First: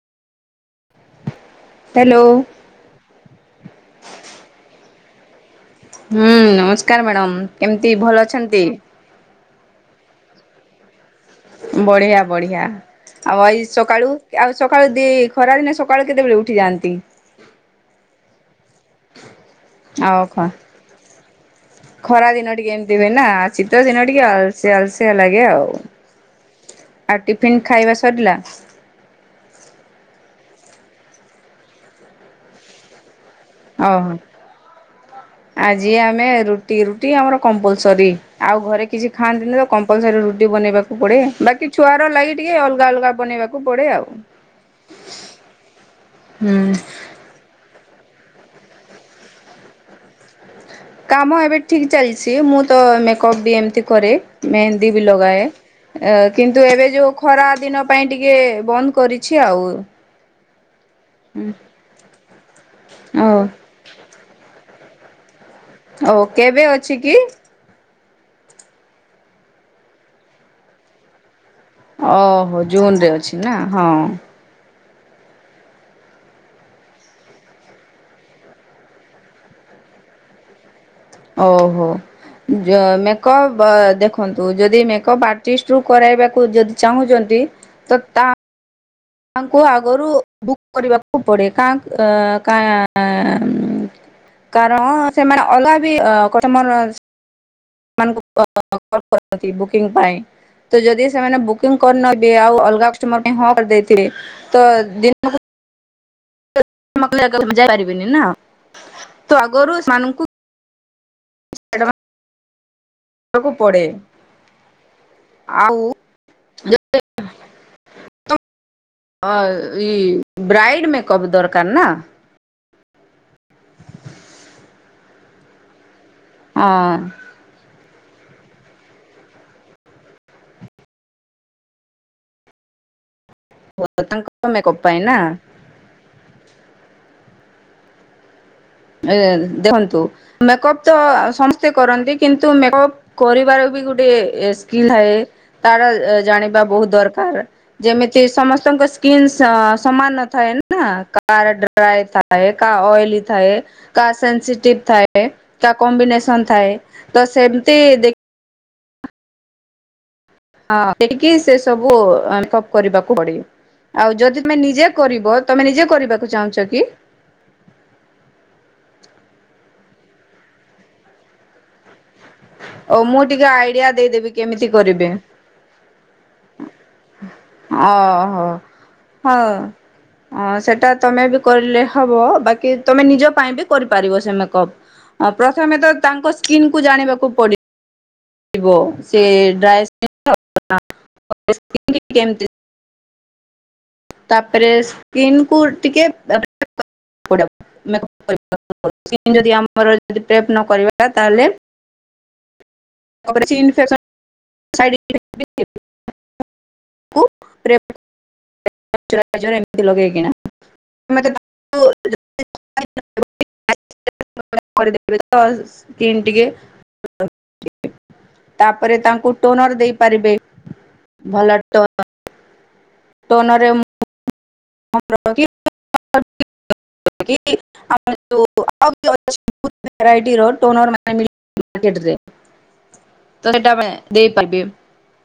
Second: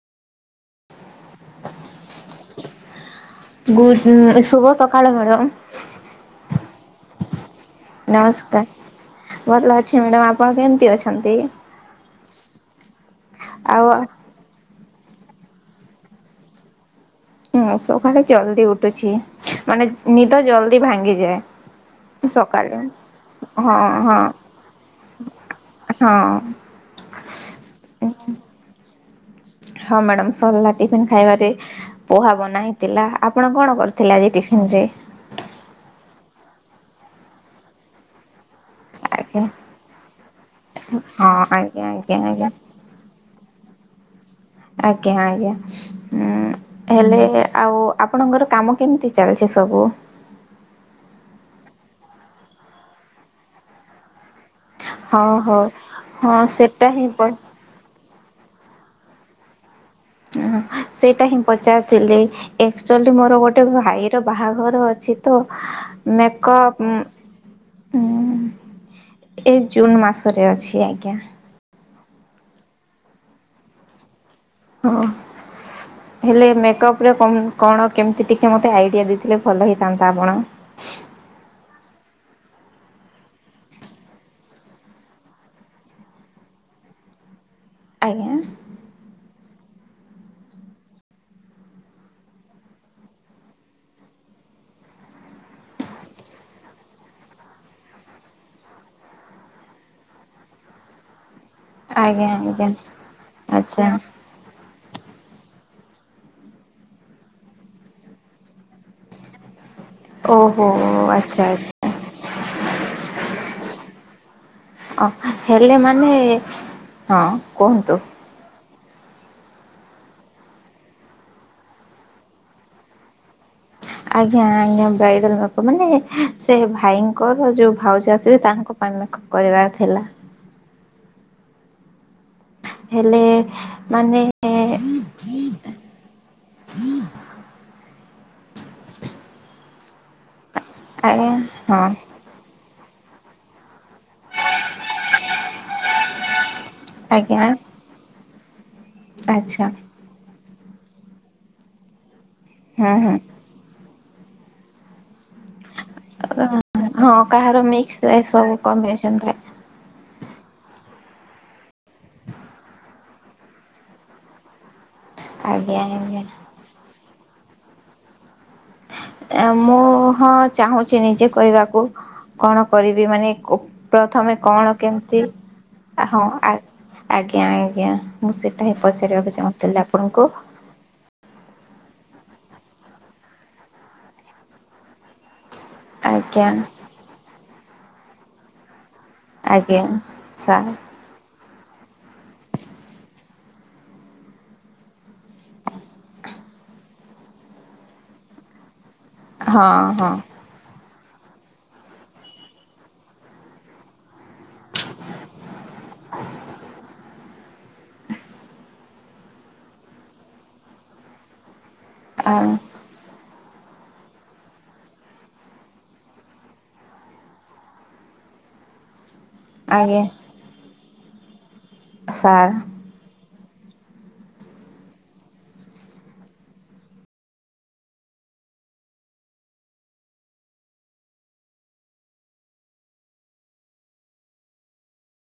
Hello good ଶୁଭ ସ hello madam ହୁଁ ନମସ୍କାର ମ୍ୟାଡ଼ମ୍ କେମତି ଭଲ ଅଛନ୍ତି? ଭତ ଅଛି ମ୍ୟାଡ଼ାମ ଆପଣ କେମିତି ଅଛ ବଢିଆ ବଢିଆ ଆଉ ଏଇ ସକାଳୁ ଆଉ ସକାଳୁ ଦ ଖରାଦିନେ ସକାଳୁ କେତେବେଳେ ଉଠିଯାଆନ୍ତି? ହୁଁ ସକାଳେ ଜଲ୍ଦି ଉଠୁଛି ମାନେ ଆଉ ଖ ନିଦ ଜଲ୍ଦି ଭାଙ୍ଗି ଯାଏ। ଖରା ଦିନ ଟିକେ ଏମିତି ହୁଏ ନା ହଁ ଶୀତ ଦିନ ହଁ ଟିକେ ଆଲସେ ଆଲସେଆ ଲାଗେ ଆଉ ହଁ ଆଉ ଟିଫିନ ଖାଇବା ସରିଲା। ହଁ ମ୍ୟାଡ଼ାାମ ସରିଲା। ଟିଫିନ ଖାଇବାରେ ପୋହା ବନା ହେଇଥିଲା। ଆପଣ କଣ ଓହୋ। କରୁଥିଲେ ଆଜି ଟିଫିନ ରେ? ଆଜି ଆମେ ରୁଟି ରୁଟି ଆମର କମ୍ପଲସରୀ ଆଉ ଘରେ କିଛି ଆଜ୍ଞା ଖାଆନ୍ତିନି ତ କମ୍ପଲସରୀ ରୁଟି ବନେଇବାକୁ ପଡେ ହଁ ବାକି ଆଜ୍ଞା ଛୁଆର ଆଜ୍ଞା ଲାଗି ଆଜ୍ଞା ଟିକେ ଅଲଗା ଅଲଗା ବନେଇବାକୁ ପଡେ ଆଉ। ଆଜ୍ଞା ଆଜ୍ଞା ହଁ ହୁଁ ହେଲେ ଆଉ ଆପଣଙ୍କର କାମ କେମିତି ଚାଲିଛି ସବୁ? କାମ ଏବେ ଠିକ ଚାଲିଛି ମୁଁ ତ ମେକଅପ୍ ବି ଏମିତି କରେ ମେହେନ୍ଦି ବି ହଁ ଲଗାଏ। ହଉ ହଁ କିନ୍ତୁ ସେଟା ଏବେ ହିଁ ଯୋଉ ପ ଖରା ଦିନ ପାଇଁ ଟିକେ ଟିକେ ବନ୍ଦ କରିଛି ଆଉ। ସେଇଟା ହିଁ ପଚାରୁଥିଲି ଆକ୍ଚୁଆଲି ଓ ମୋର ଗୋଟେ ଭାଇର ବାହାଘର ଅ ଛି ତ ଓଉ କେବେ ଅଛି କି? ହଁ ଏ ଜୁନ୍ ମାସରେ ଅଛି ଆଜ୍ଞା ଓହୋ ଜୁନରେ ଅଛି ନା ହଁ ହଁ ହେଲେ ମେକଅପ ରେ କଣ କେମିତି ଟିକେ ମତେ ଆଇଡିଆ ଦେଇଥିଲେ ଭଲ ହେଇଥାନ୍ତା ଆପଣ। ଓହୋ ମେକଅପ ଦେଖନ୍ତୁ ଯଦି ମେକଅପ ଆର୍ଟିଷ୍ଟରୁୁ କରାଇବାକୁ ଯଦି ଚାହୁଁଛନ୍ତି ତ ଆଜ୍ଞା ତାଙ୍କୁ ଆଗରୁ ବୁକ୍ କରିବାକୁ ପଡେ କାଁ କାଁ କାରଣ ସେମାନେ ଅଲଗା ବି ଅଁ ତମର କରନ୍ତି ବୁକିଂ ପାଇଁ ତ ଯଦି ସେମାନେ କୁକିଂ ଆଜ୍ଞା କରିନେବେ ଆଉ ଆଜ୍ଞା ଅଲଗା କଷ୍ଟମର ପାଇଁ ହଁ ଆଚ୍ଛା। କରିଦେଇଥିବେ। ତ ଦିନକୁ କାମ କ୍ଲି ଯାଇ ପାରିବେନି ନା ତ ଆଗରୁ ସେମାନଙ୍କୁ ଓହୋ [unintelligible] କୁ ପଡ଼େ ଅ ହେଲେ ମାନେ ହଁ କୁହନ୍ତୁ। ହ ଏ ବ୍ରାଇଡ଼ ମେକଅପ ଦରକାର ନା ଆଜ୍ଞା ଆଜ୍ଞା ବ୍ରାଇଡାଲ ମେକପ ମାନେ ସେ ହଁ ଭାଇଙ୍କର ଯୋଉ ଭାଉଜ ଆସ୍ ସେ ତାଙ୍କ ପାଇଁ ମେକପ୍ କରିବାର ଥିଲା। ହେଲେ। ମାନେ ତାଙ୍କ ମେକଅପ୍ ପାଇଁ ନା। ଏ ଦେଖନ୍ତୁ। ମେକଅପ୍ ତ ଆଜ୍ଞା ସମସ୍ତେ ହଁ କରନ୍ତି କିନ୍ତୁ ମେକଅପ୍। କରିବାର ବି ଗୋଟେ ସ୍କିଲ୍ ଥାଏ ତାର ଜାଣି ବହୁତ ଆଜ୍ଞା ଦରକାର ଯେମିତି ସମ ତାଙ୍କ ସ୍କିନ୍ ଆଚ୍ଛା ସମାନ ନ ଥାଏ ନା। ନା କାର ଡ୍ରାଇ ଥାଏ। ଥାଏ କା ହୁଁ ଅଏଲି ଥାଏ। କା ସେନ୍ସିଟିଭ ଥାଏ। ତା କମ୍ବିନେସନ ହୁଁ ଥାଏ ତ ସେମିତି ଦେଖି କମ୍ବିନେଶନ ଥାଏ। ହଁ ସେଟିକି ସେ ସବୁ [unintelligible] କରିବାକୁ ପଡ଼େ ଆଉ ଯଦି ତମେ ନିଜେ। କରିବ ତମେ ଆଜ୍ଞା ନିଜେ ଆଜ୍ଞା। କରିବାକୁ ଚାହୁଁଛ କି। ଏ ମୁଁ ହଁ ଚାହୁଁଛି ନିଜେ କହିବାକୁ। ଓ କଣକରିବି ମୁଁ ମାନେ ଟିକେ କୌ ଆଇଡିଆ ଦେଇଦେବି ପ୍ରଥମେ କେମିତି କଣ କରିବେ କେମତି ଆହଁ ଆଜ୍ ଆ ଜ୍ଞା ଜ୍ଞା ଓହୋ ମୁଁସେତିକି ପଚାରିବାକୁ ଚାହୁଁଥିଲିଆପଣଙ୍କୁ। କର୍ଲେ ହବ ବାକି ତମେନିଜପାଇଁ ବି କରିପାରିବ ସେମେକ ପ୍ରଥମେତ ତାଙ୍କ ଆଜ୍ଞା ସ୍କିନକୁ ଜାଣିବାକୁ ପଡି ଇବ ସେ ଆଜ୍ଞା ଡ୍ରାଏସ ସାର୍ [inaudible] [inaudible] କେମତି? ତାପ୍ରେ ସ୍କିନକୁ ଟିକିଏ [inaudible] ମେକଅପ୍। [inaudible] ସ୍କିନ ଯଦି ହଁ ଆମ ମର ରେପ ନ କରିବା। ଟା ତାଲେ କପରେଛିନଫେକ୍ସ ସାଇଡ [unintelligible] କୁପ୍ ପ୍ରେ [unintelligible] ରାଇଜର ଏମତି ଲଗେଇକିଣା ମତେ ତା ଉ। ଆ ଆଉ। [unintelligible] ତିନ ଟିକେ ତାପରେ ତାଙ୍କୁ। ଟୋନର ଆଜ୍ଞା ଦେଇପାରିବେ। ଭଲ ସାର୍ ତ ନରେ [unintelligible]